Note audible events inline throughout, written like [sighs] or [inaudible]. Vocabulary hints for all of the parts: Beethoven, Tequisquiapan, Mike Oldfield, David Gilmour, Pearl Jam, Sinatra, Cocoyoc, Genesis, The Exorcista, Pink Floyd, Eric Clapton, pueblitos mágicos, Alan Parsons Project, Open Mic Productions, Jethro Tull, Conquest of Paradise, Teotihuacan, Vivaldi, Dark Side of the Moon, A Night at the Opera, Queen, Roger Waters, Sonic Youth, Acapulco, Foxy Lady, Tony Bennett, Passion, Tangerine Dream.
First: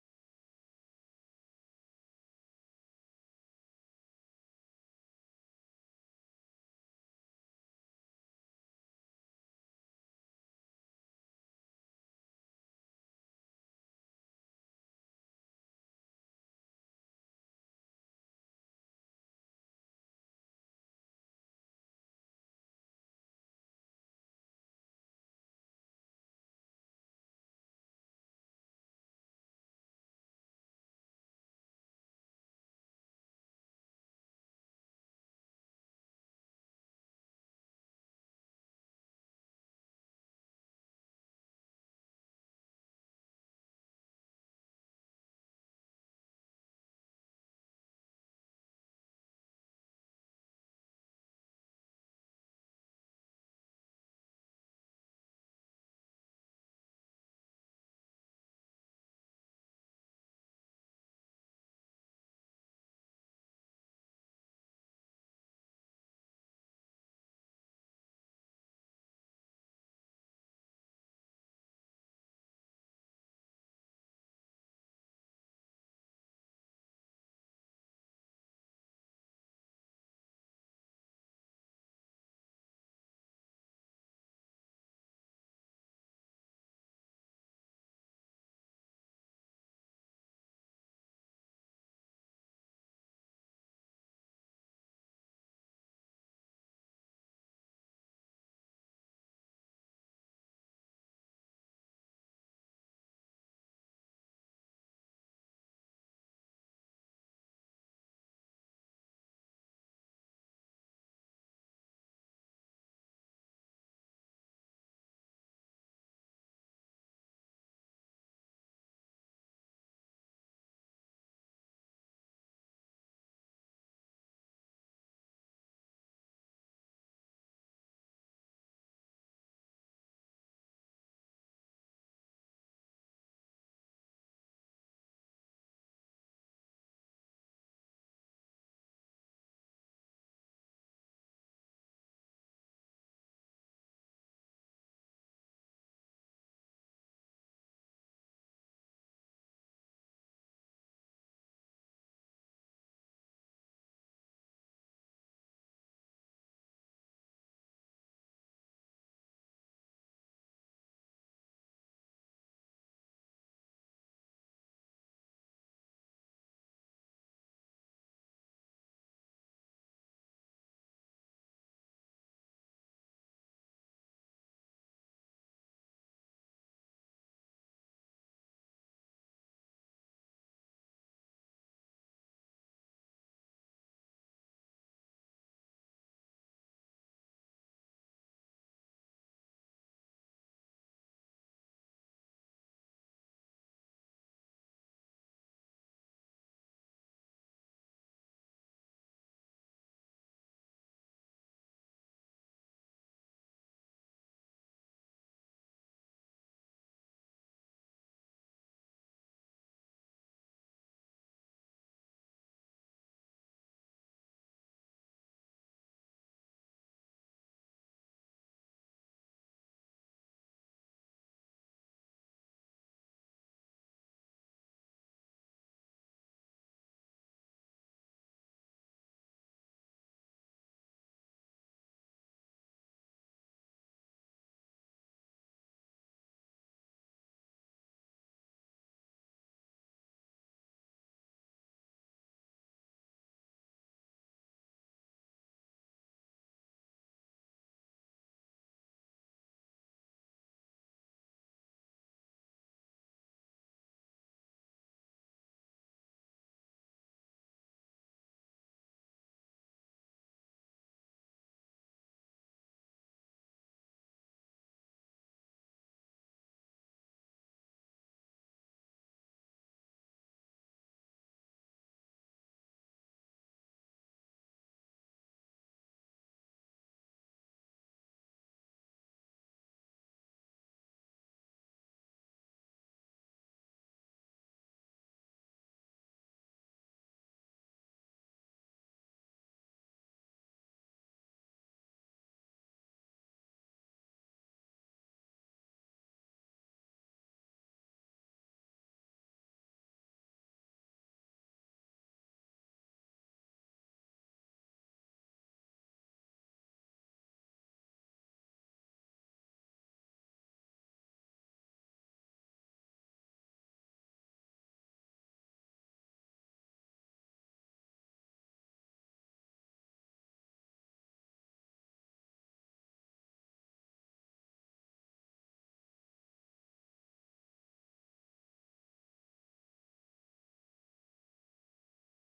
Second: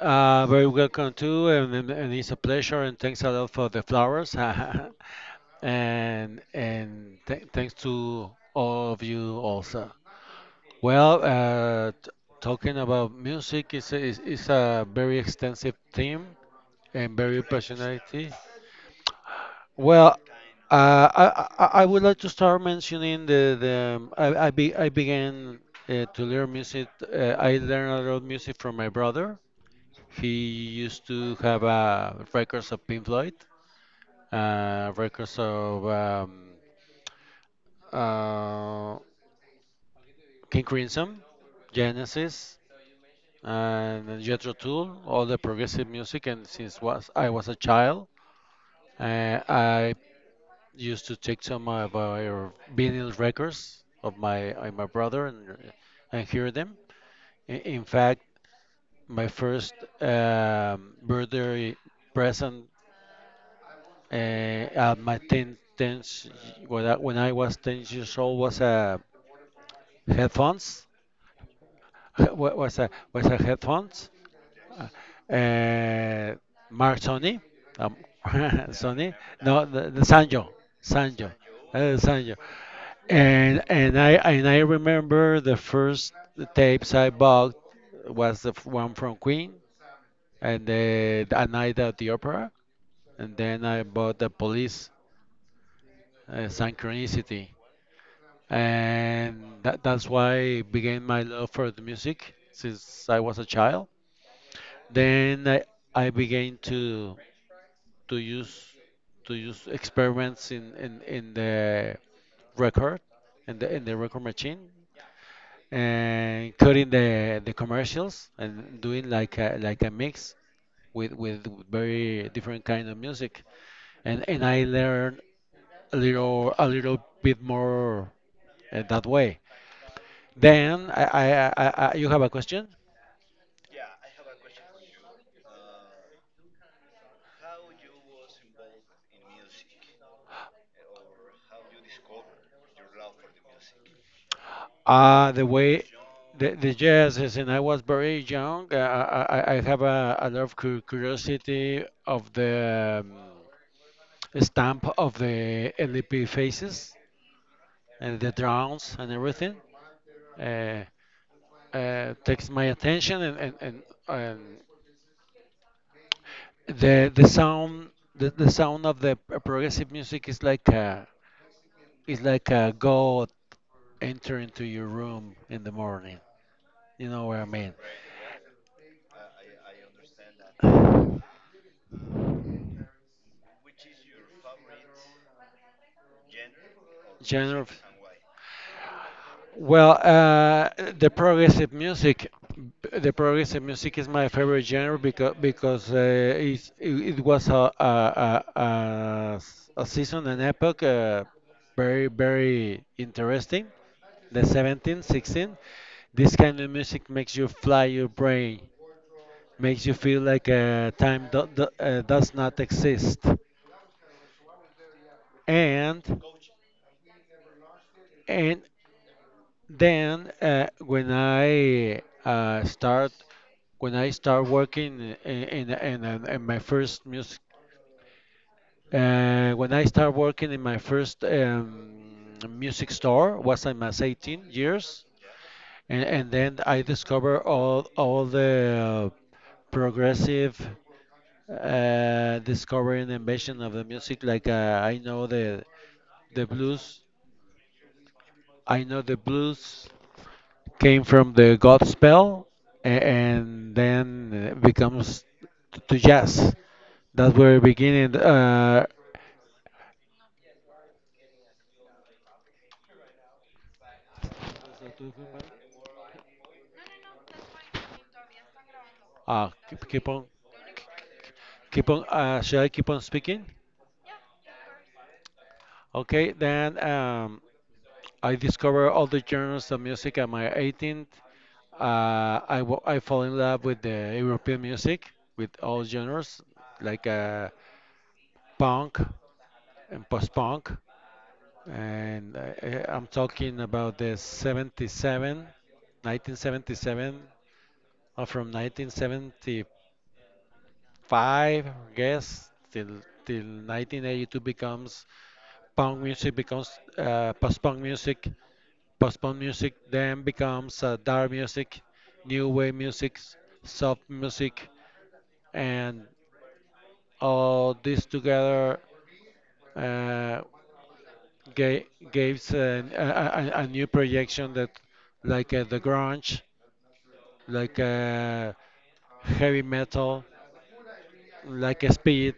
Very welcome too, and, and it's a pleasure, and thanks a lot for the flowers, [laughs] and th thanks to all of you also. Well, t Talking about music is a very extensive theme and very passionate. Well, I would like to start mentioning the I, be, I began to learn music. I learned a lot of music from my brother. He used to have records of Pink Floyd, records of uh, King Crimson, Genesis, and Jethro Tull, all the progressive music. And since was I was a child, I used to take some of our vinyl records of my brother and hear them. In fact, my first birthday present at my 10, 10 sh- when I, when I was 10 years old was a headphones [laughs] was a headphones, uh, Mark Sony, um, [laughs] Sony, no, the, the Sanjo, Sanjo Sanjo. And I remember the first tapes I bought was one from Queen and the A Night at the Opera, and then I bought the Police, Synchronicity, and that's why began my love for the music since I was a child. Then I, I began to use to use experiments in the record in the record machine, and cutting the commercials and doing like a mix with very different kind of music, and I learned a little bit more that way. Then I You have a question? Uh, the way the jazz is, and I was very young. I I have a lot of curiosity of the stamp of the LP faces and the drums and everything. Uh, Takes my attention, and the the sound of the progressive music is like a god enter into your room in the morning. You know what I mean? [sighs] Genre of— well, the progressive music, the progressive music is my favorite genre because it was a season, an epoch, very very interesting. The 17th, 16th, this kind of music makes you fly your brain, makes you feel like time does not exist, and and Then when I start when I start working in my first music, when I start working in my first music store was I was 18 years, and, then I discover all the progressive discovery and invention of the music, like I know the blues. I know the blues came from the God spell, and then becomes to jazz. That's where beginning. Keep on, keep on. Should I keep on speaking? Okay, then, I discovered all the genres of music at my 18th. I fall in love with the European music, with all genres, like punk and post-punk. And I'm talking about the 77, 1977, or from 1975, I guess, till 1982 becomes punk music, becomes uh, post-punk music, post-punk music then becomes dark music, new wave music, soft music, and all this together. Uh, ga- Gives a new projection that, like the grunge, like heavy metal, like a speed,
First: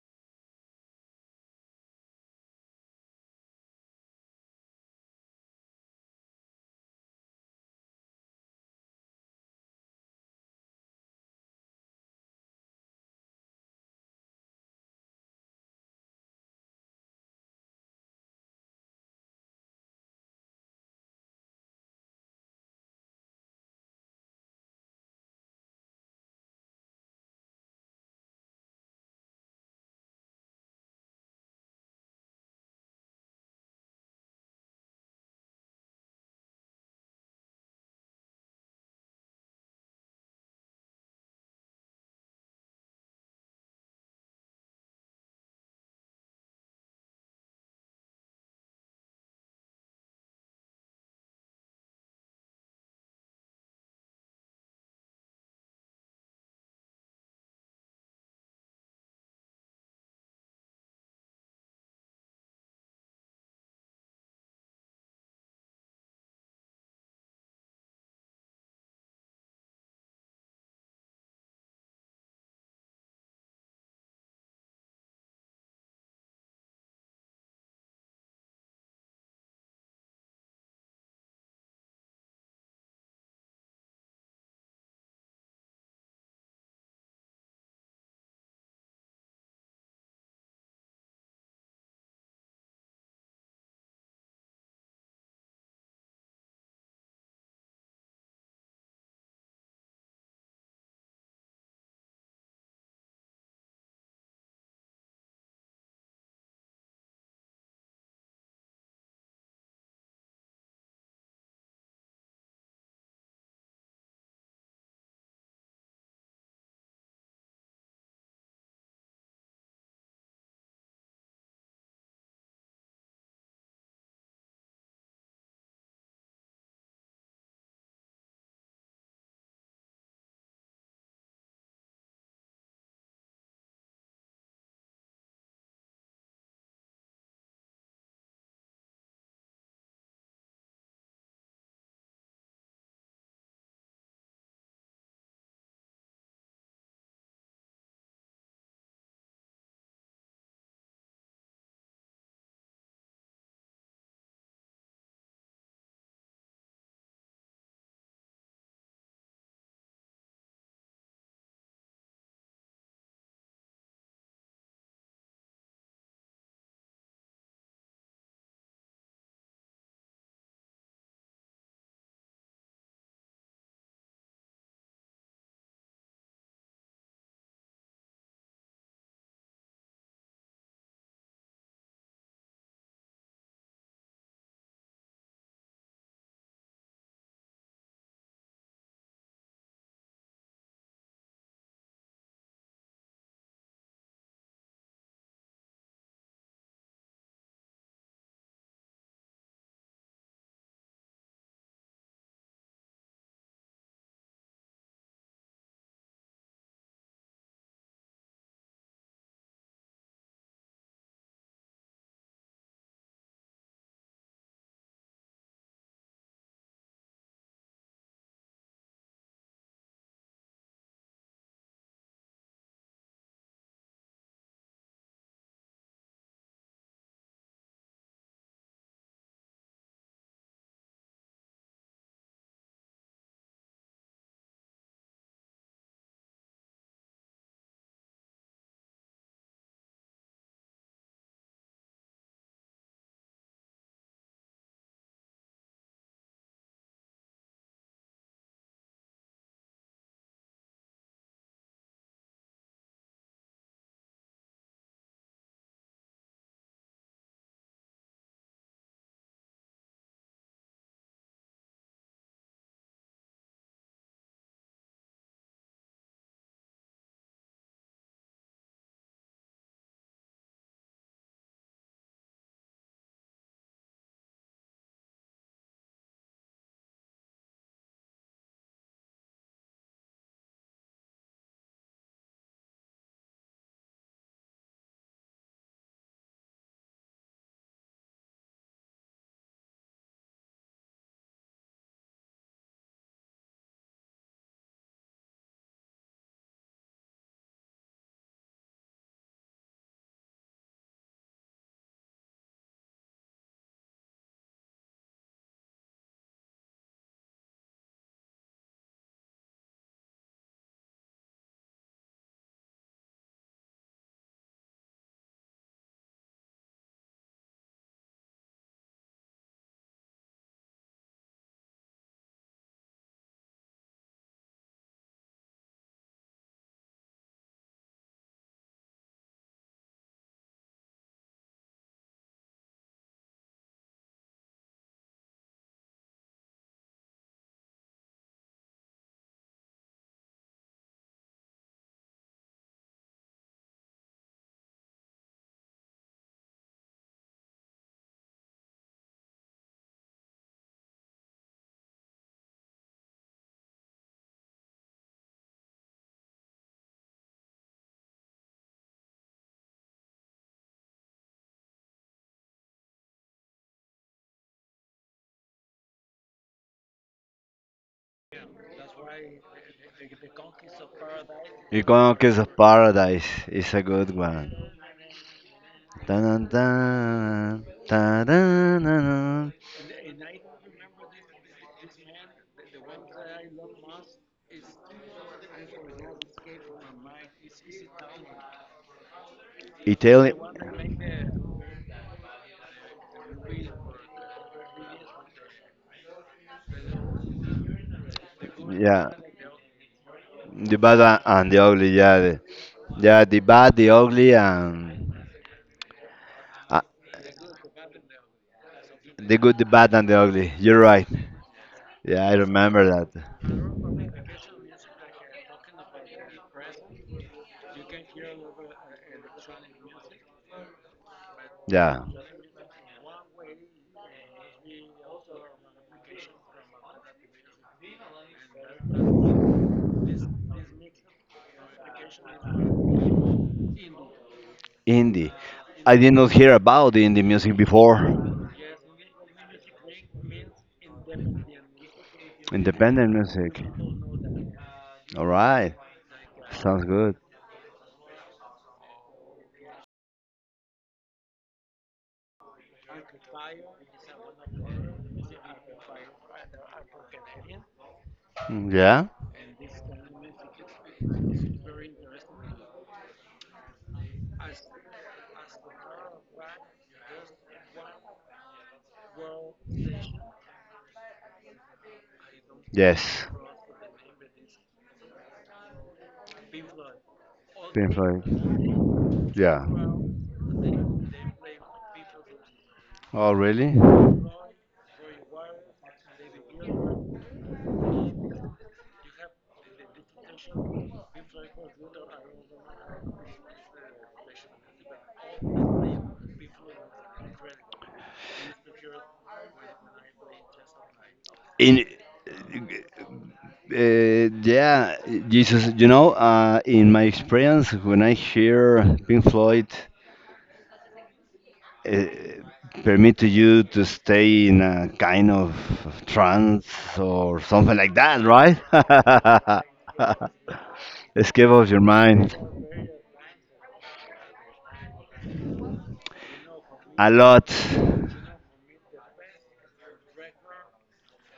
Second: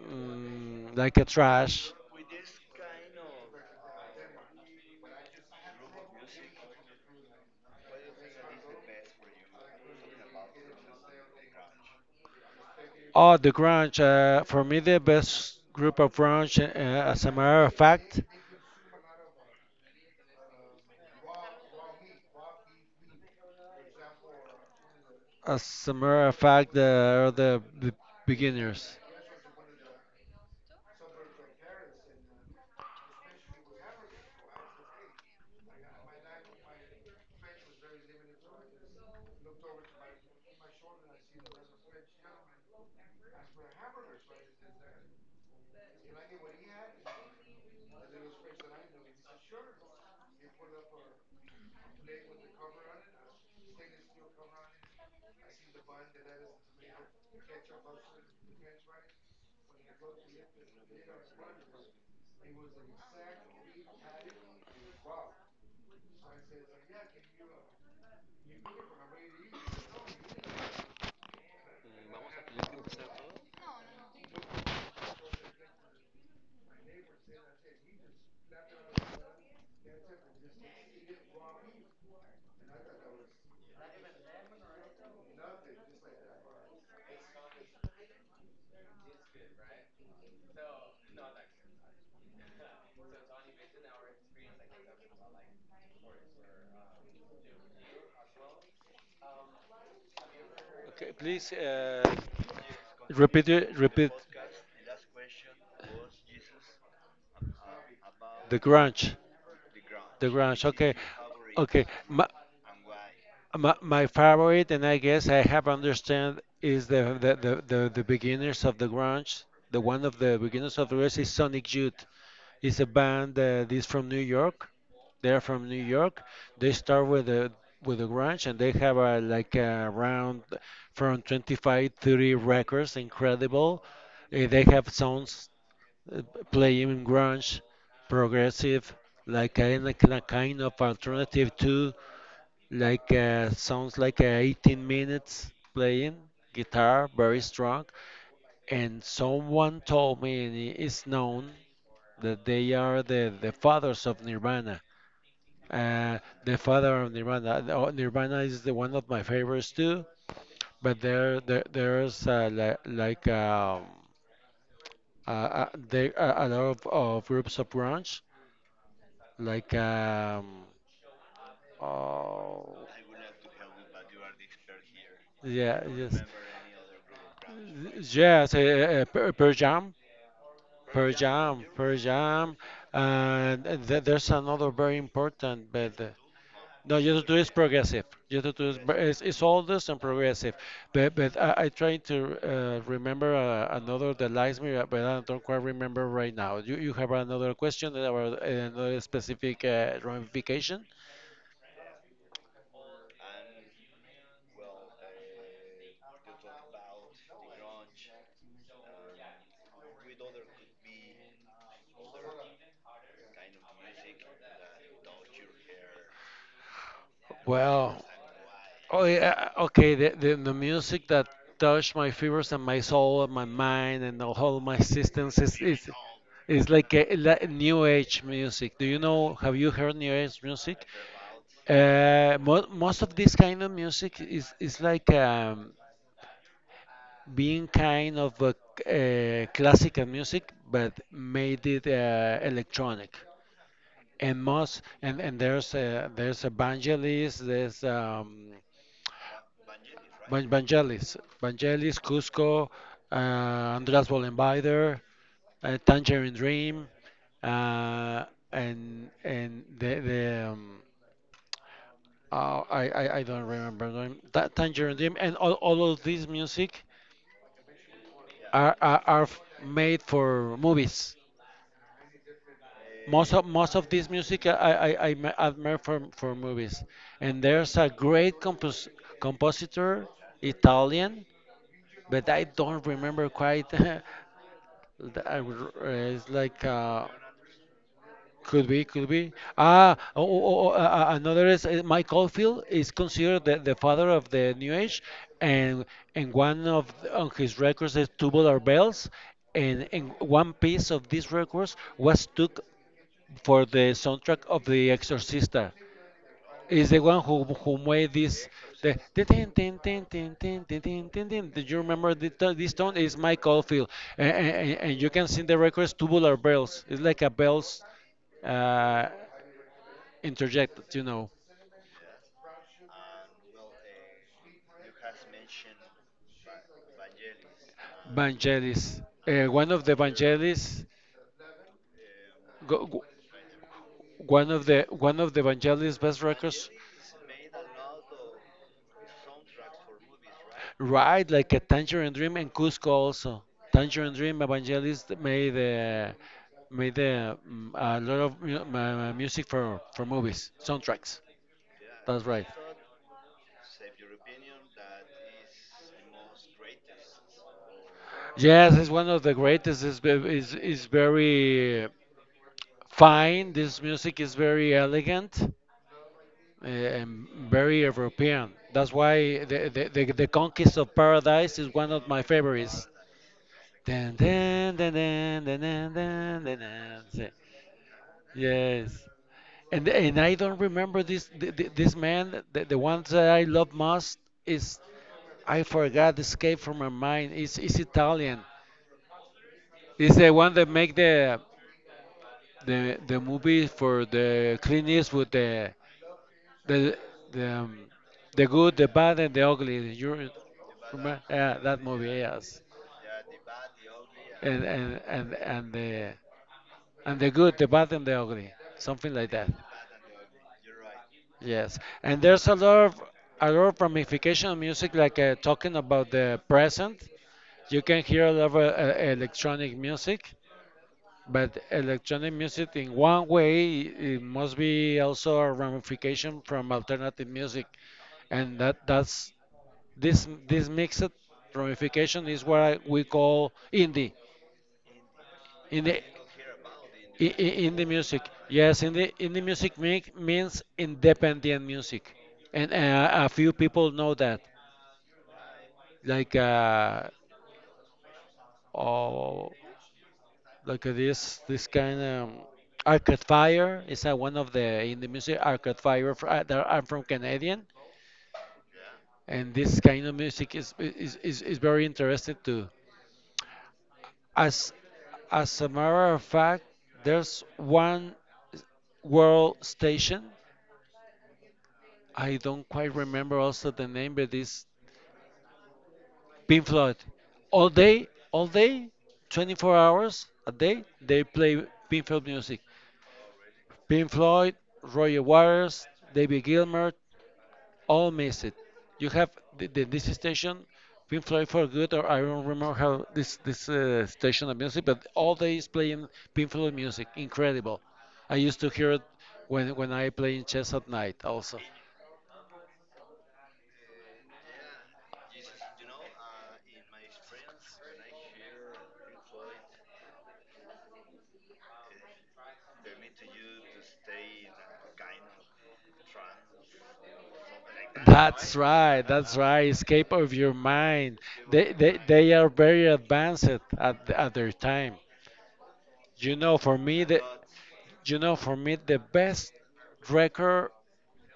mm, like a trash. Oh, the grunge. For me, the best group of grunge, as a matter of fact, as a matter of fact, are the beginners. Okay, please, repeat it, repeat the grunge. The grunge. Okay, okay. My favorite, and I guess I have understand, is the beginners of the grunge. The one of the beginners of the rest is Sonic Youth. It's a band this from New York, they're from New York. They start with the grunge, and they have a, like a around from 25 30 records, incredible. They have songs uh, playing grunge, progressive, like a kind of alternative too, like sounds like 18 minutes playing guitar very strong. And someone told me, and it is known, that they are the fathers of nirvana, uh, the father of Nirvana. Oh, Nirvana is the one of my favorites too. But there there's there are a lot of groups of grunge, like oh, yeah, yes. Yes, Pearl Jam, Pearl Jam, and there's another very important, but no, just do is progressive. Just do is it's oldest and progressive. But I trying to remember another that likes me, but I don't quite remember right now. You have another question about another specific ramification? Well, oh yeah, okay. The music that touch my fibers and my soul and my mind and the whole my systems is like new age music. Do you know? Have you heard new age music? Mo Most of this kind of music is like being kind of a, uh, classical music, but made it electronic. And most, and there's a, there's evangelists, there's Vangelis, Vangelis, Cusco, Andreas Bollenbinder, Tangerine Dream, uh, and the oh, I I don't remember the name. Tangerine Dream, and all of this music are made for movies. Most of this music I admire for movies. And there's a great compositor, Italian, but I don't remember quite. [laughs] It's like could be, could be. Ah, oh, oh, oh, oh, uh, Another is Mike Oldfield is considered the father of the New Age, and one of on his records is Tubular Bells, and one piece of these records was took for the soundtrack of The Exorcista. Is the one who made this, the tin tin tin tin tin tin tin tin tin. Do you remember the, this tone? Is Mike Oldfield, and you can see in the records tubular bells. It's like a bells, uh, interjected, you know. Vangelis, one of the Vangelis. Go, go- One of the Vangelis' best records, right? Like a Tangerine Dream and Cusco also. Tangerine Dream, Vangelis made a lot of music for movies, soundtracks. That's right. Yes, it's one of the greatest. Is very fine. This music is very elegant, very European. That's why the Conquest of Paradise is one of my Iconoclast of favorites. Paradise is a good Dun, one. dun, dun, dun, dun, dun, Dun, dun, dun, dun, dun. Sí. dun, dun, dun, Yes. dun. And I don't remember this this man. The one that I love most is, I forgot, escape from my mind. It's Italian. It's the Italian, one that make the the movie for the Clint Eastwood, the The the um, the good, the yeah, bad, and the ugly. You the bad a- remember, and the yeah, that ugly, movie? yeah, the, Yes. yeah, the bad, the ugly, And and and and and the uh, and the good, the bad, and the ugly. Something like the that. good, the bad, and the ugly. You're right. Yes. And Yeah, I there's a lot remember of that. Ramification of music, like talking about the present. You can hear a lot of electronic music, but Yeah, electronic music, in one way, it must be also a ramification from alternative music, and that's this mixed ramification is what we call indie. indie. In I the did not hear about indie music indie music, before. yes, indie music make, means independent music, and Independent a few music. people know that. All right. Like Sounds good. oh, like this kind of Arcade Fire is one of the indie music. Arcade Fire, they I'm from Canadian, Mm, yeah? and this kind of music is very interesting to. As a matter of fact, there's one world station. I don't quite Yes. remember also the name, but it's Pink Floyd. Pink All Floyd. day, Yeah. 24 hours a day, they play Pink Floyd music. Oh, really? Pink Floyd, Roger Waters, David Gilmour, all miss it. You have this station, Pink Floyd for Good, or I don't remember how this station of music, but all day is playing Pink Floyd music. Incredible. I used to hear it when I play in chess at night also. In yeah, Jesus, you know, in my experience, when I hear Pink Floyd uh, permit you to stay in a kind of trance or something like that, right? That's right, that's right. Escape of your [laughs] mind. Escape of your They mind. are very advanced at their time. You know, for me A the lot. you know, for me, the best record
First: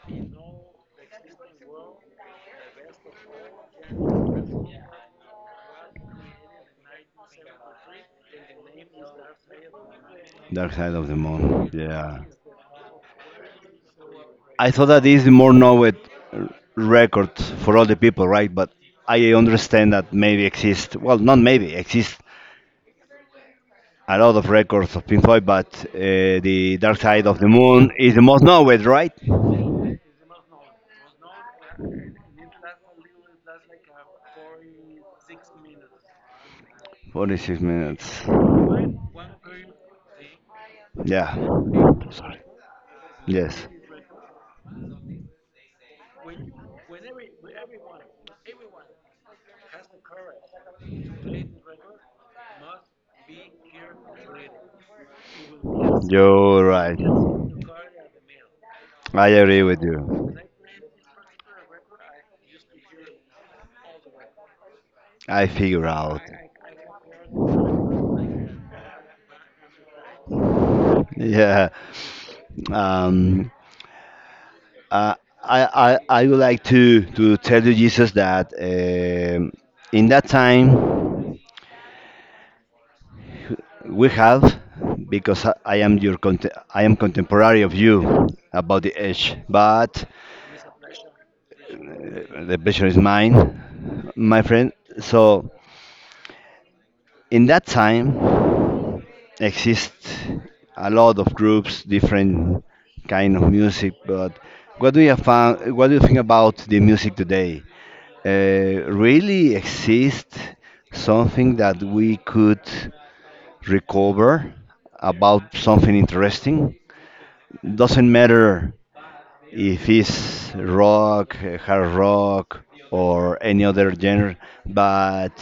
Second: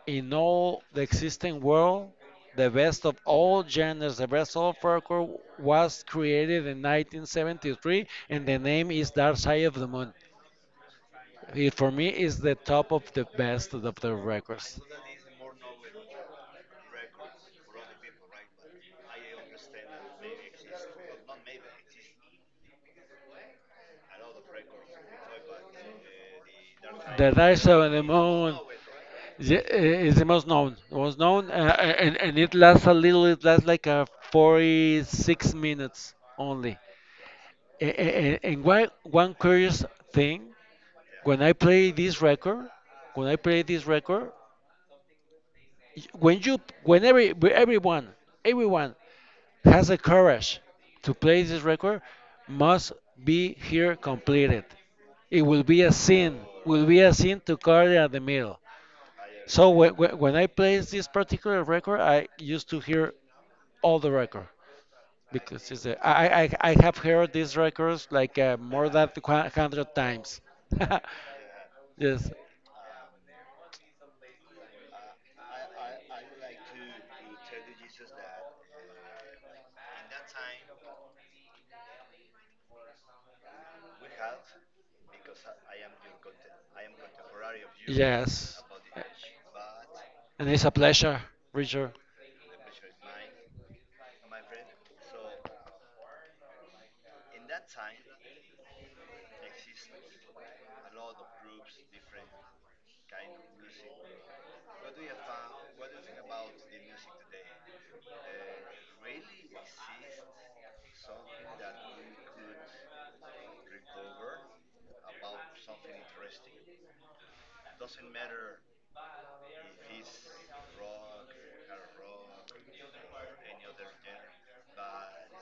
in all the existing world, the best of all genres, the best of folklore was created in 1973, and the name is Dark Side of the Moon. Dark Side of the Moon. It, for me, Yeah. is the top of the best of the I records. thought that this is the more known record for all the people, right? But I understand that maybe exist, well, not maybe, exist a lot of records of Pink Floyd, but the Dark Side The of the Dark Side Moon of the is the most Moon. known, right? Yeah, is the most known, and it lasts a little. It lasts like 46 minutes only. 46 minutes. And And one curious thing, Yeah. when I play this record, when I play Yes, this record, when you, when every everyone, everyone has the courage to play this record, must be here completed. It will be a sin, you're will right. be a sin to cut it at the middle. I agree So with when you. I play this particular record, I used to hear all the record I because figure I, out. I I I have heard these records like more than 100 times. [laughs] Yeah. Yes. Um, I, I would like to tell you, Jesus, that in that time we have, because I am your I am contemporary of you Yes. about the age, but And it's a pleasure, Richard. uh, the pleasure is mine, my friend. So in that time, exist a lot of groups, different kind of music. But what do you found? What do you think about the music today? Really exist something that we could recover about something interesting? Doesn't matter if it's rock, hard rock, or any other genre. But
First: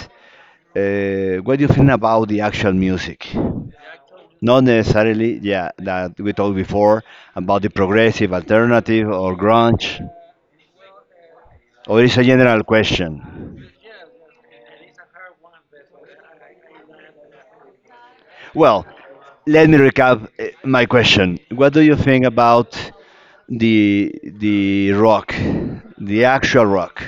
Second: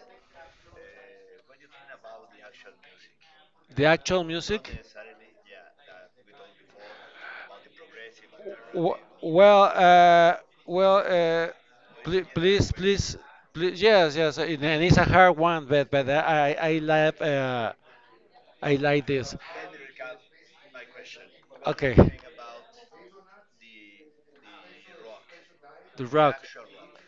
uh, what do you think about the actual music? The actual Not music? necessarily, yeah, that we talked before about the progressive, W- alternative, or Well, grunge. uh, well, Or it's a please, general please, please, question. please, yes, yes, and it's a hard one, but I like I Well, like this. let me recap my question. What do Okay, you think about the rock, the the rock. actual rock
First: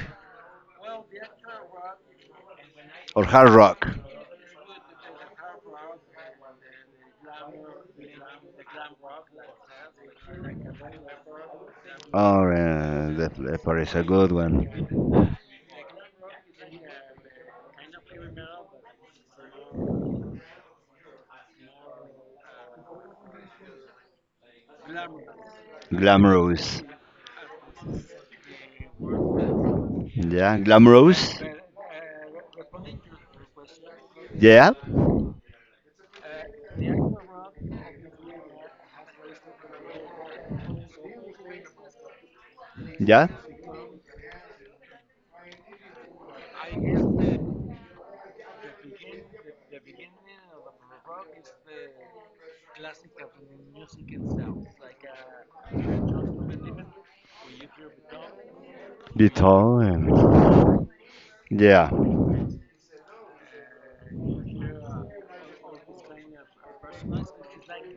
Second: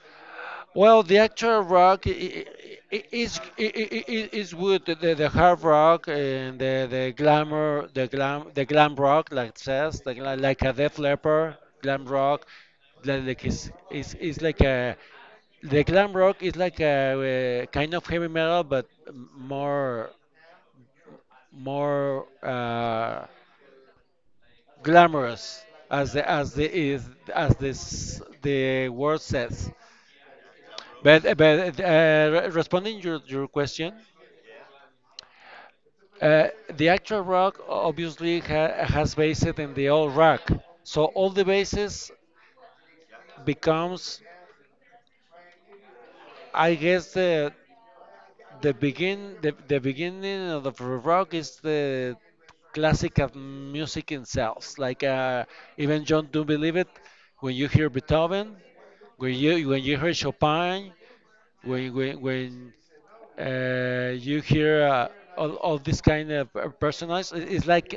Well, the actual rock or hard rock? Is good. The hard rock and the glamour, the glam rock, like it says, like a Def Leppard, glam rock, Oh, yeah, like that, like that is part is a is good is like a one. Kind of heavy metal, but more glamorous as the Glamorous. is as this the word says. Yeah, But glamorous. but uh, responding your question, Yeah, uh, the actual rock obviously ha has based in the old rock, so all the bases yeah. becomes, I guess the beginning of the rock is the classical music itself. Like even John Don't Believe It, when you hear Beethoven, The when you time. hear Chopin, Yeah. When you hear all this kind of personalized. it- It's like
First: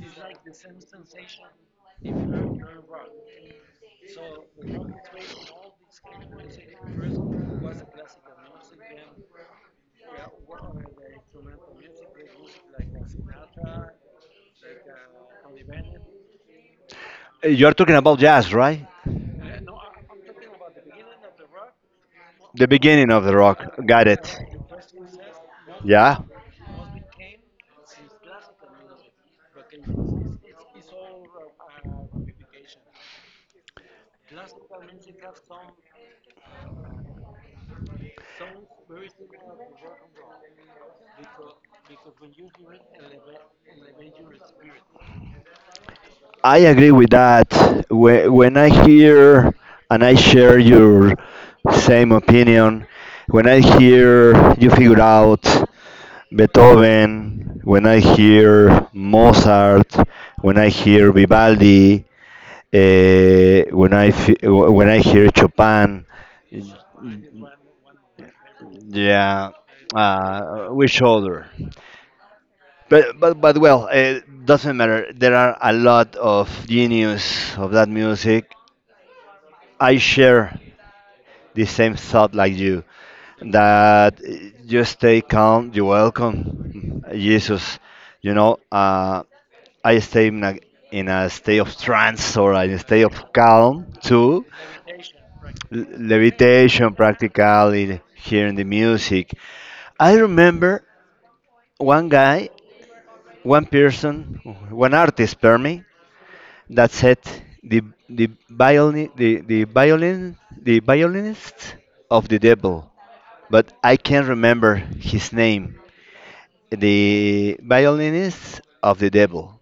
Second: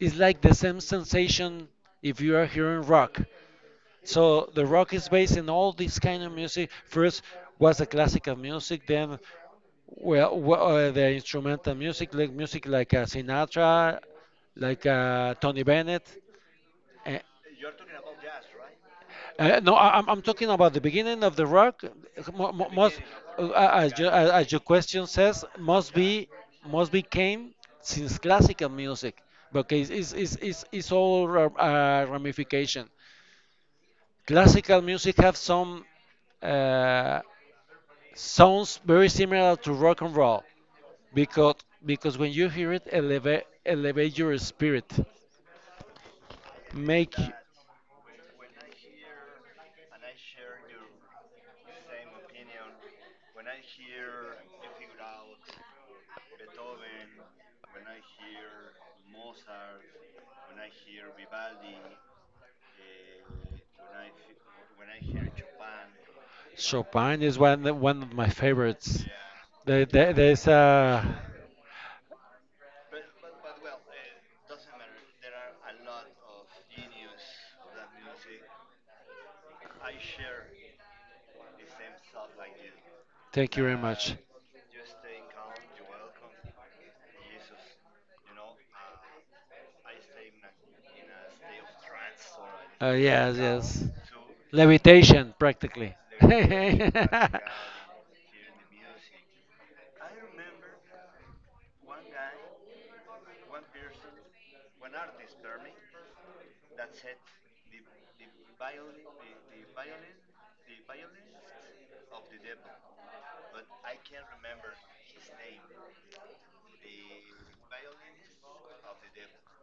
it's like the same sensation if you are hearing rock. So the rock is based in all this kind of music. First was the classical music, then well, the instrumental music like Sinatra, like Tony Bennett, a- You're talking about jazz, right? no, I'm talking about the beginning of the rock. The Most, beginning of the rock. as Got as it. as your question says, must Yeah. be came since classical music because it's all ramification. Classical music have some uh, sounds very similar to rock and roll because because when you hear it, elevate your spirit, I agree with make. that. When I hear and I share your same opinion, when I hear you figure out Beethoven, when I hear Mozart, when I hear Vivaldi, when I when I hear Chopin, Chopin is one of my favorites. yeah, There's which a. other? But well, it doesn't matter. There are a lot of genius of that music, I share the same thought like you Thank you very much. that you stay calm, you welcome Jesus. You know, I stay in a state of trance or in a state of Yes, yes. calm too. Levitation, L- practically. [laughs] levitation uh, practically, hearing the music. I remember one guy, one person, one artist, per me, that said the the violin, the violin, the violinist of the devil, but I can't remember his name. The violinist of the devil.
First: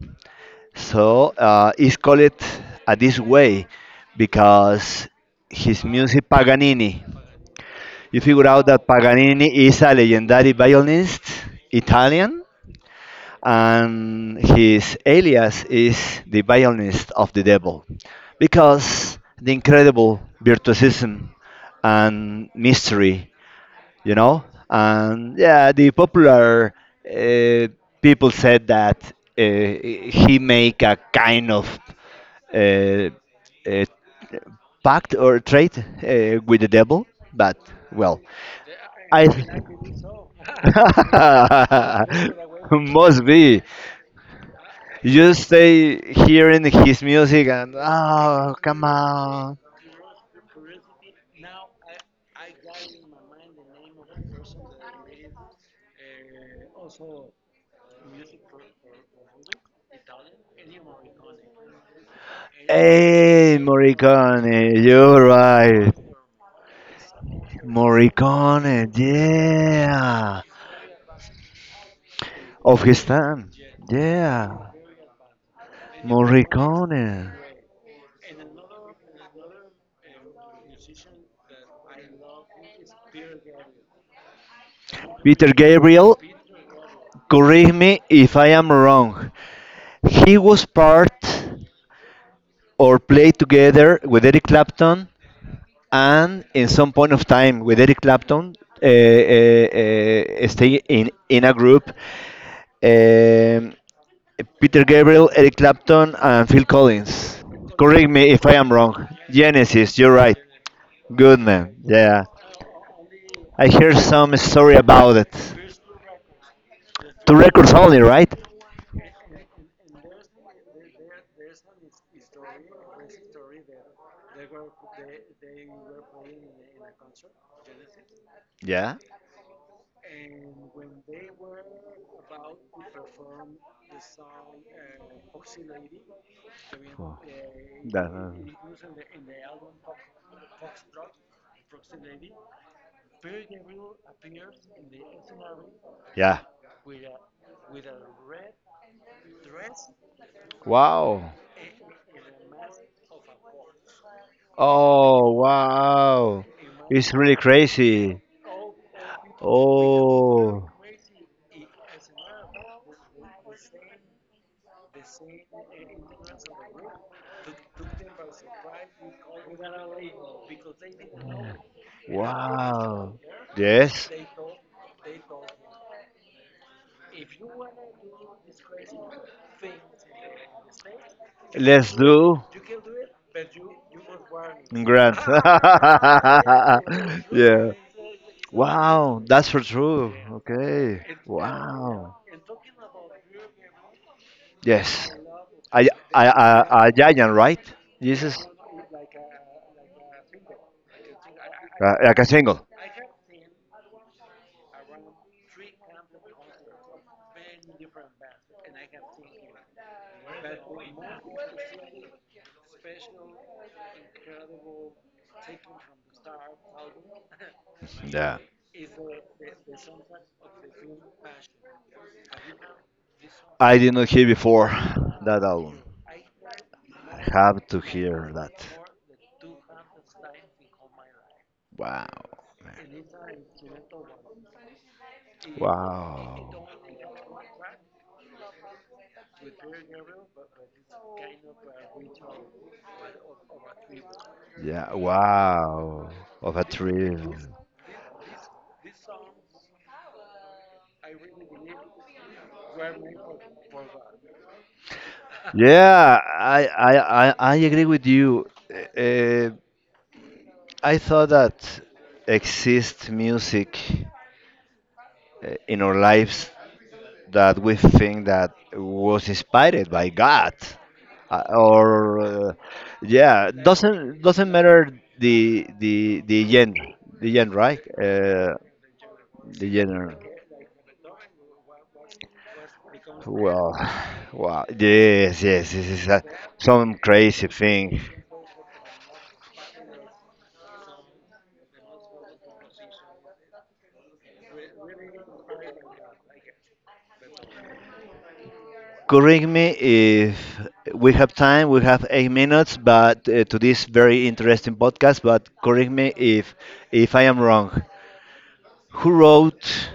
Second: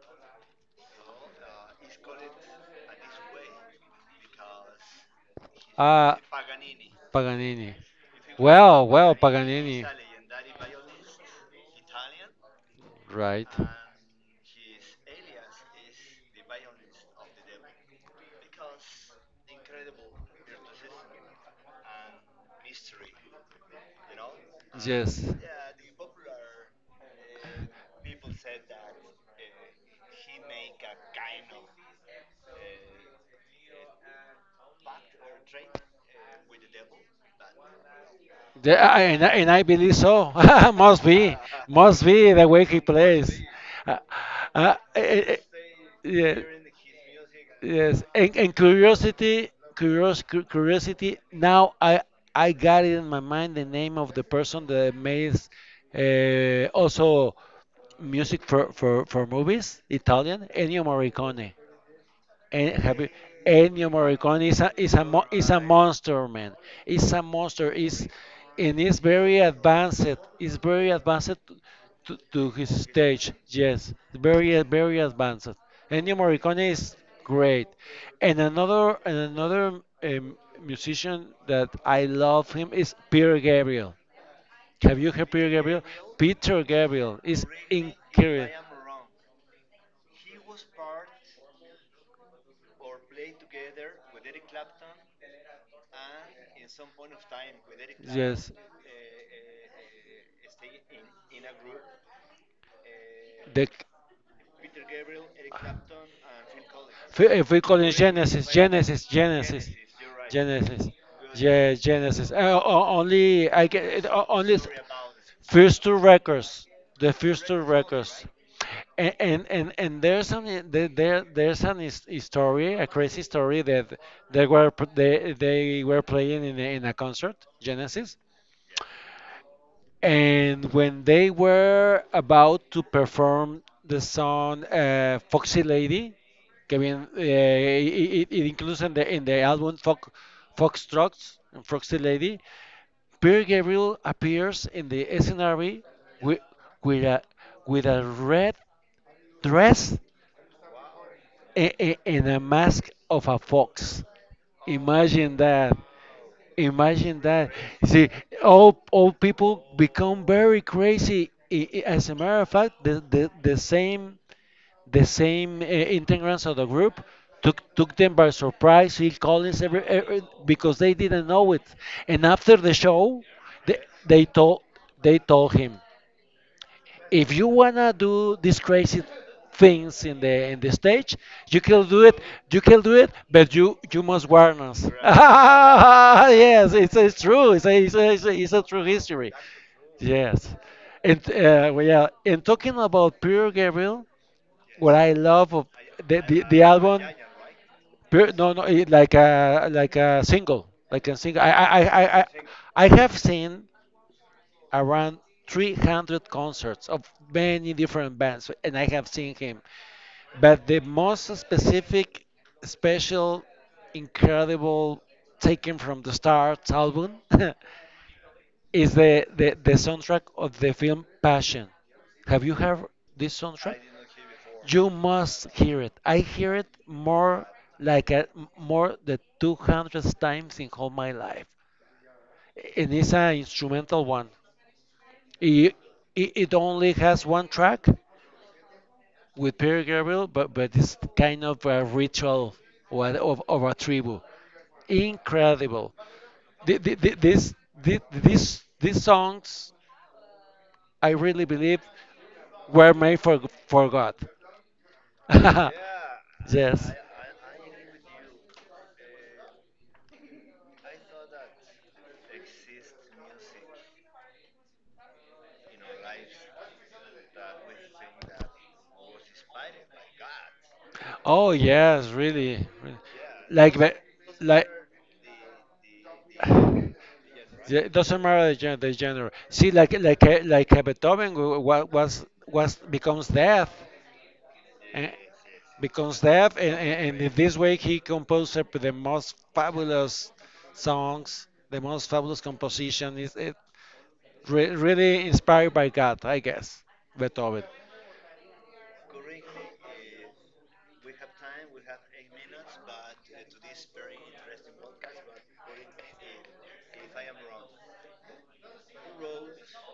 So it's called it this way because his music Paganini. Paganini. You figure out that Well, Paganini is Paganini. a legendary violinist, Italian, Right. and his alias is the violinist of the devil because the incredible virtuosism and mystery, you know? Yes. And yeah, the popular uh, people said that he make a kind of uh, uh, pact or trade with the devil, but well, The, I- and, I- I and I believe so. [laughs] Must be, must be the way [laughs] he must plays. be. Uh, uh, eh, eh, You eh, stay yeah. hearing his music and Yes, and, oh and come on. Curiosity. Now I got it in my mind the name of the person that makes also music for movies, Italian, Ennio Morricone. And have you, Hey Ennio Morricone Morricone, you're is a right. monster, man. It's a monster. Is And Morricone, it's very advanced. yeah, It's very advanced to his of his stage. time, Yes, yeah, very, very advanced. Ennio Morricone is Morricone. great. And another musician that I love him is Peter Gabriel. Have you heard Peter Peter Gabriel? Gabriel, Peter Gabriel is correct me if I incredible. am wrong. He was part or played together with Eric Clapton, and in some point of time with Eric Yes. Clapton, uh, uh, stay in a group. The Um, Peter Gabriel, Eric Clapton and Phil Collins. Fui con Correct me Genesis, if I am Genesis, wrong. Genesis, Genesis, you're right. Genesis. Good Yeah, man. Yeah. Genesis. Only I I get hear it, some story about it. first two records, the Two first two records only, records. right? And there's an his story, a crazy story that they were playing in in a concert, Genesis. Yeah. And when they were about to perform the song "Foxy Lady," Four. That- it includes in the album Fox, Foxtrots and Foxy Lady, Peter Gabriel appears in the scenario with yeah. with a red dress Wow. And a mask of a fox. Oh, Imagine that. wow. It's Imagine really that. See, crazy. all people become very Oh. crazy. As a matter of fact, the same integrants of the group took them by surprise. Phil Collins, every, because they didn't know it. And after the Wow. show, they Yes. they told they told him if you wanna do these crazy things in the stage, you can Let's do it. do You can do it, but you must warn us. [laughs] grants. [laughs] Yes, it's true. Yeah. It's a true Wow. history. That's for true. Yes, Okay. and, well, yeah. Wow. And talking about Peter Gabriel, what Yes. I love of A, the a album. giant, right? Pure, Jesus. no, no, it, like a single, like a single. I I I Like I a I single. I have seen around 300 concerts of many different bands, and I have seen him. But the most specific, special, incredible, taken from the stars album [laughs] Yeah. is the soundtrack of the film Passion. Have you heard this I soundtrack? did not hear before You that must hear album. it. I hear it I more have to hear that. more than 200 times in all my life. Wow. And it's an instrumental one. It, it Wow. only has one track with Peter Gabriel, but it's kind of a ritual or of a tribu. Yeah. Incredible. Wow. Of a The, the, the, thrill. this, these songs, I really believe, were made for God. [laughs] Yeah, I Yes. I I agree with you. Uh, I thought that exists music in our lives that we think that was inspired by God, Oh yes, or really, really. yeah, Like, but- doesn't like. matter the the the gen [sighs] the gen right Yeah, it doesn't matter the genre. the See, like gender. like uh, like uh, Beethoven was becomes deaf, Well, [sighs] wow, and yes, yes, this is becomes a, deaf, some and in crazy this way thing. he composed up the most fabulous songs, the most fabulous composition. Is it re really inspired by God, I guess, Beethoven. Correct me if we have time. We have 8 minutes, but to this very interesting podcast. But correct me if I am wrong. Who wrote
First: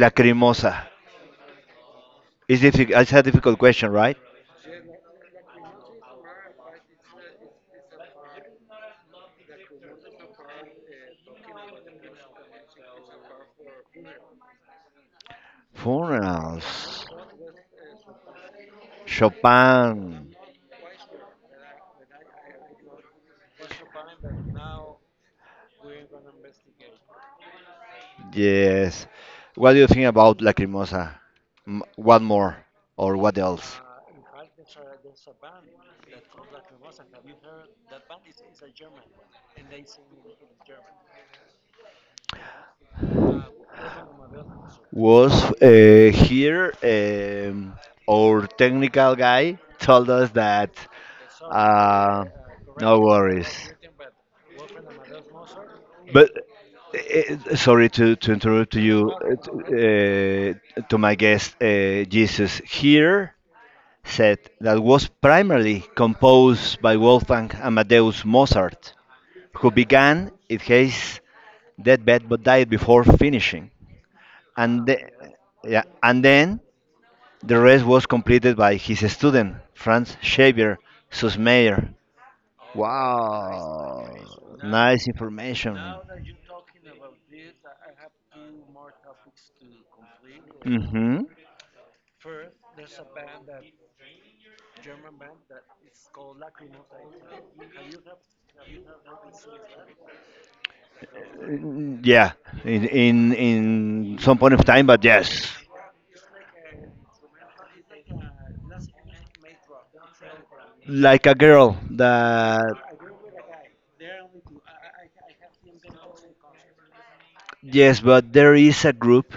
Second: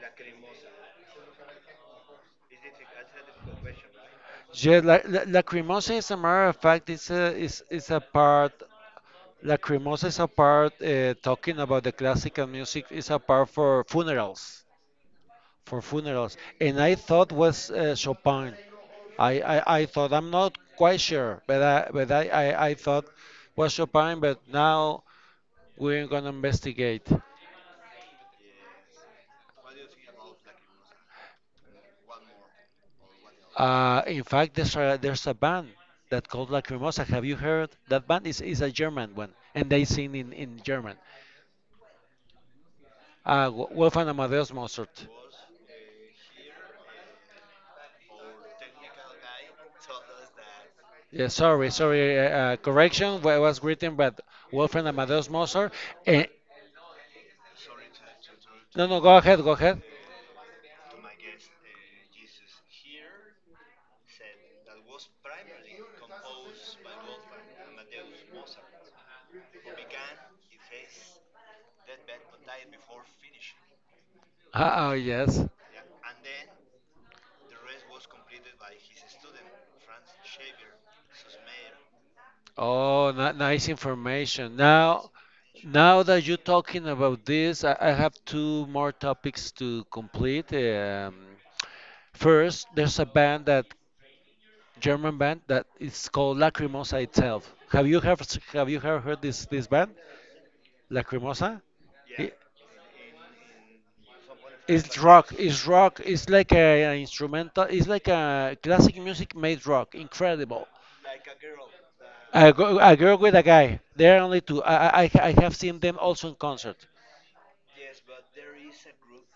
Lacrimosa? It's a difficult question, right? Yeah, Lacrimosa, as a matter of fact, is a part. Lacrimosa is a part talking about the classical music is a part for funerals, for funerals. And I Funerals. thought was Chopin. I Chopin. thought I'm not quite sure, but I, I thought was Chopin. But now we're gonna investigate. Yes. What do you think about Lacrimosa? What more? Or what else? In fact, there's a band that called Lacrimosa. Have you heard that band? Is a German one, and they sing in German. Wolfgang Amadeus Mozart. Was here our technical guy told us that Yeah, sorry, sorry. Uh, uh, uh, no correction. Was worries. written by Wolfgang Amadeus Mozart. Eh, But sorry to interrupt no, no. you, Go ahead. Go ahead. To my guest, Jesus here said that was primarily composed by Wolfgang Amadeus Mozart, who began at his deathbed but died before finishing. And, Ah, oh, the, yes. yeah, and then the rest was completed by his student, Franz Xavier Sussmayr. Oh, nice Wow, information. nice Now, information. now that you're talking about this, I have two more topics to complete. Hmm. First, there's a band that German band that is called Lacrimosa itself. Have you ever heard this band? Lacrimosa? Yeah, in some point of time, It's but rock. yes, It's rock. It's like a instrumental. It's like a classic music made rock. Incredible. like a girl that A girl with a guy. There are only two. I have seen them also in concert. yes, but there is a group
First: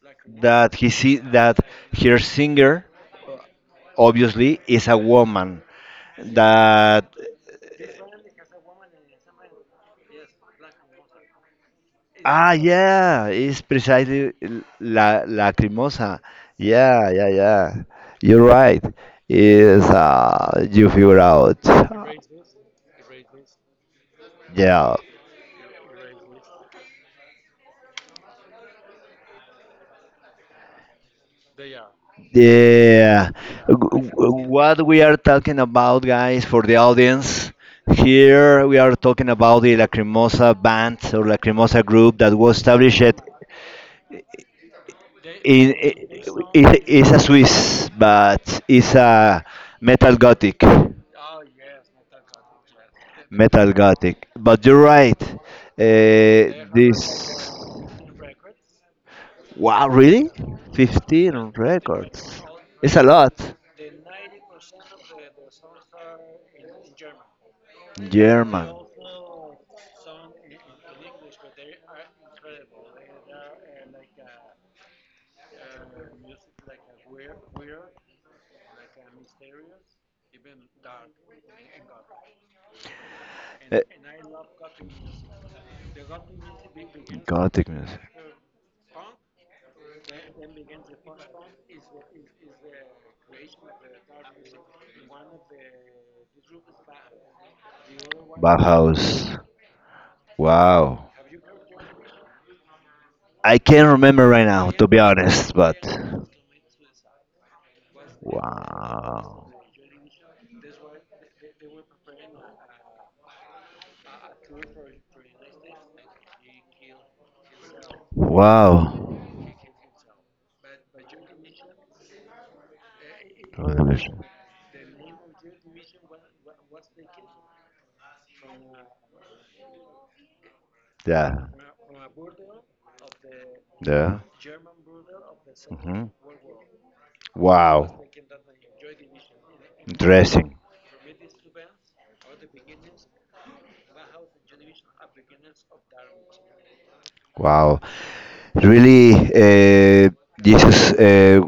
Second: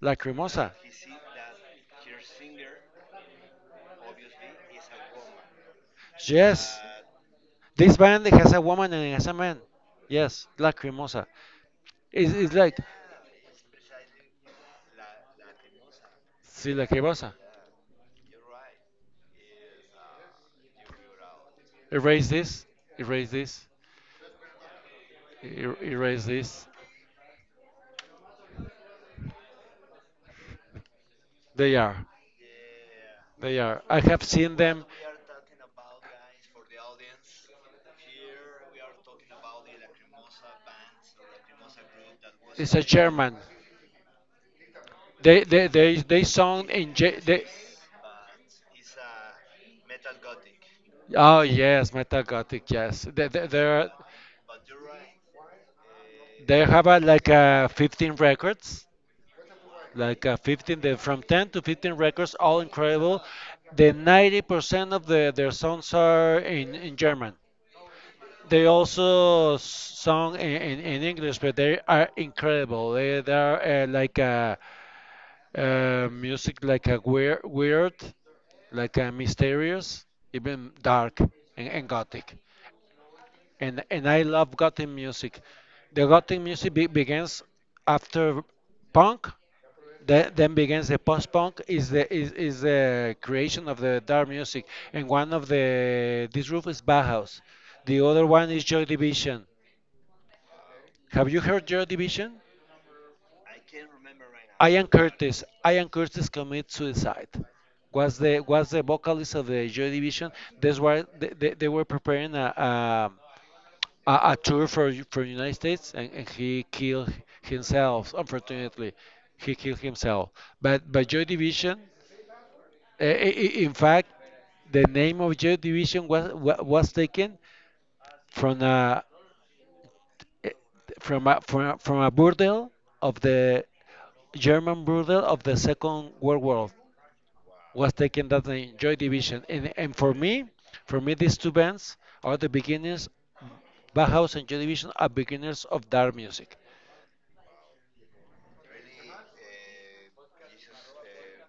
That Lacrimosa. that he see that her singer obviously is a woman Yes. that. This band has a woman and has a man. Yes, Lacrimosa. It's Ah, like, yeah, it's precisely la lacrimosa. sí, Yeah, yeah, Lacrimosa. yeah. You're right. Is you figure out? Erase this, erase this, Yeah. Erase this. They are. Yeah. They are. I W- have w- seen them. What we are talking about, guys, for the audience here, we are talking about the Lacrimosa band or Lacrimosa group that was It's a established in. German. They i- sound in It's a they. Swiss, but it's a metal gothic. Oh yes, metal gothic. Yes, they they Metal they're- Gothic. But you're right. they have like This a 15 records, wow, like really? a 15. They from 15 10 to 15 records, records. all It's a incredible. lot. The 90% of their songs are in German. They German. also song in English, but they are incredible. They are like music like a weird, weird, like a mysterious, even dark and gothic. And Uh, and I love gothic music. The gothic music begins Gothic music. after punk, then begins the post-punk is is the creation of the dark music. And one of the this roof is Bauhaus. The other one is Joy Bauhaus. Division. Wow. Have you heard Joy Division? I can't remember right now, Ian to be Curtis. honest, but. Ian Curtis commits suicide. Was the vocalist of Wow. the Joy Division. That's why they were preparing a tour for for United States, and he killed himself. Unfortunately, Wow. he killed himself. But Joy Division, in fact, Revolution. the name of Joy Division was taken from eh, Yeah. From a burdel of the Yeah. German burdel of the Hmm. Second World War. Was Wow. taken that in Joy Division. And Interesting. for me, these two bands are the beginners. Bauhaus and Joy Division are beginners of dark music. Wow. Really, uh, Jesus.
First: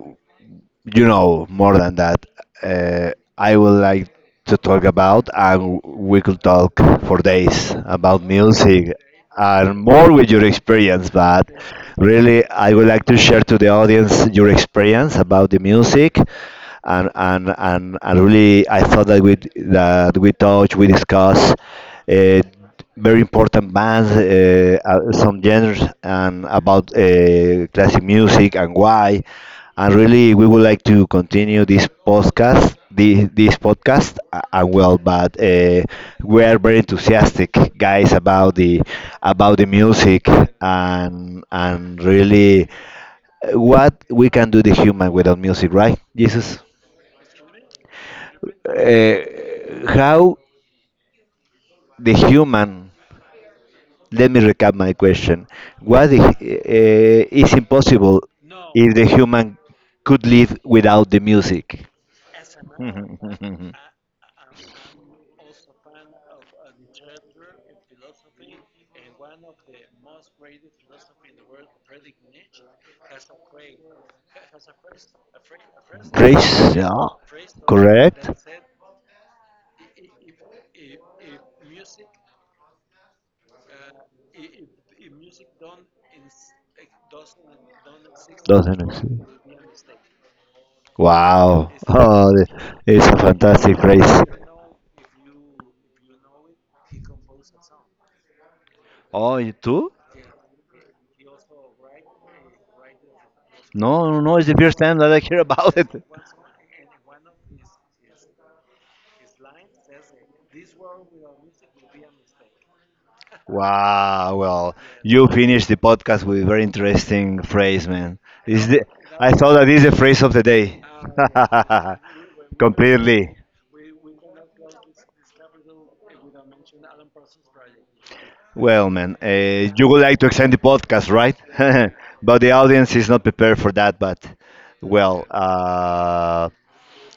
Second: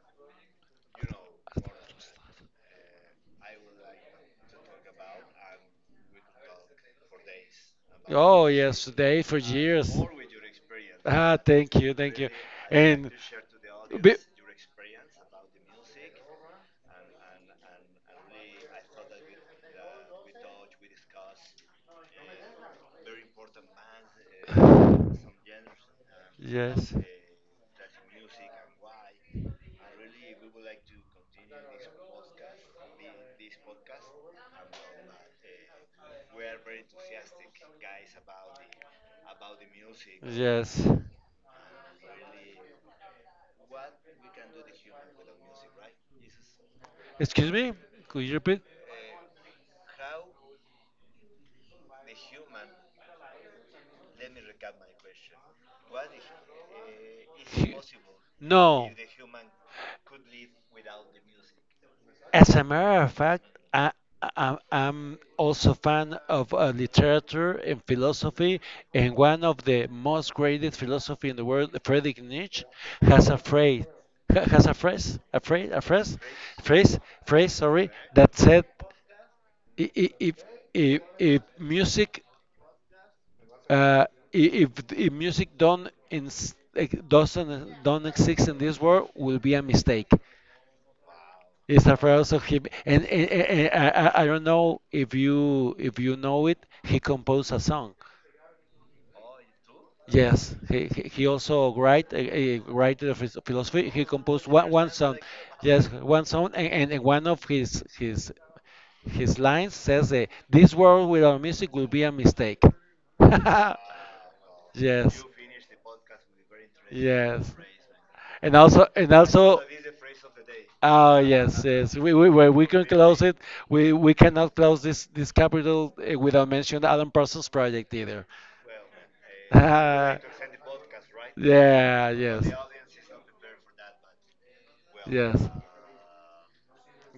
You know more than that, uh, I would like to talk about, and we could talk for days about Oh yes, music they for and years. more with your experience, Ah, but thank you, thank you. really I would like And to share to the be- audience your experience about the music. And really I thought that we touch, we discuss uh, very important bands, some genres, and yes. about classic music and why, and really we would like to continue this podcast, this podcast, and well but we are very enthusiastic guys about the music. Yes. And really, what we can do the human without music, right, Jesus? Excuse me? Could you repeat? How the human, let me recap my question, what the, is impossible if the human could live without the music. As a matter of fact, I, [laughs] I'm also fan of literature and philosophy, and one of the most greatest philosophy in the world, Friedrich Nietzsche, has breast a phrase, has a phrase, yeah, phrase, sorry, correct. that said, "I- i- if if if music, uh, if music don't ins- like, doesn't don't exist in this Doesn't world, exist. will be a mistake." Wow. is It's afraid Oh, also him, it's a and fantastic I, I race. I don't know if you know it. He composed a song. Oh, you too? Yes, he also write a writer of philosophy. He No, no, no. composed It's the one first one time that song, I hear about it. yes, one song, and one of his lines says, "This world without music will be a mistake." [laughs] Wow, well, Yes, you finished the podcast with a very interesting yes, phrase, man. and This is the, also and I thought also. that is the phrase of the day. Oh yes, yes. We we we, [laughs] we can close Completely. it. We cannot close this capital without mentioning Alan Parsons Project either. Well, man, you would like to extend the [laughs] podcast, right? [laughs] Yeah, but yes. the audience is not prepared for that. But well, Yes.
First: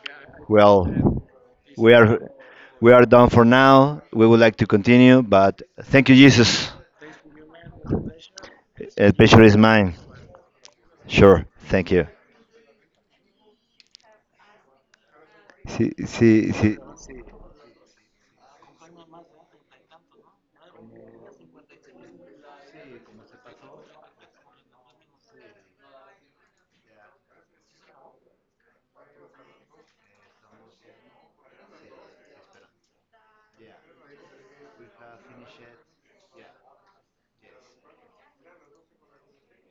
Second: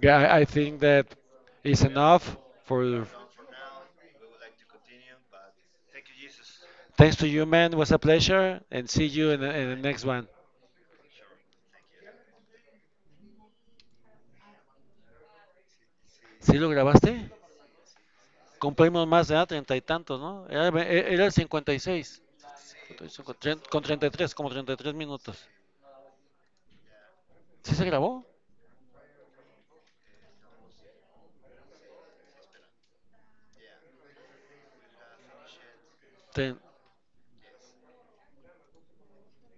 Yeah, I think well, that is we are, enough we are for. done for now. We would like to continue, but thank you, Jesus. Thanks to you, man. It was a pleasure. And see A you in pleasure is in the mine. next one. Sure, thank you. See, see, ¿Sí lo see. grabaste? Cumplimos más de edad, treinta y tantos, ¿no? Era el cincuenta y seis. Con 33, como 33 minutos. ¿Sí se grabó? Te-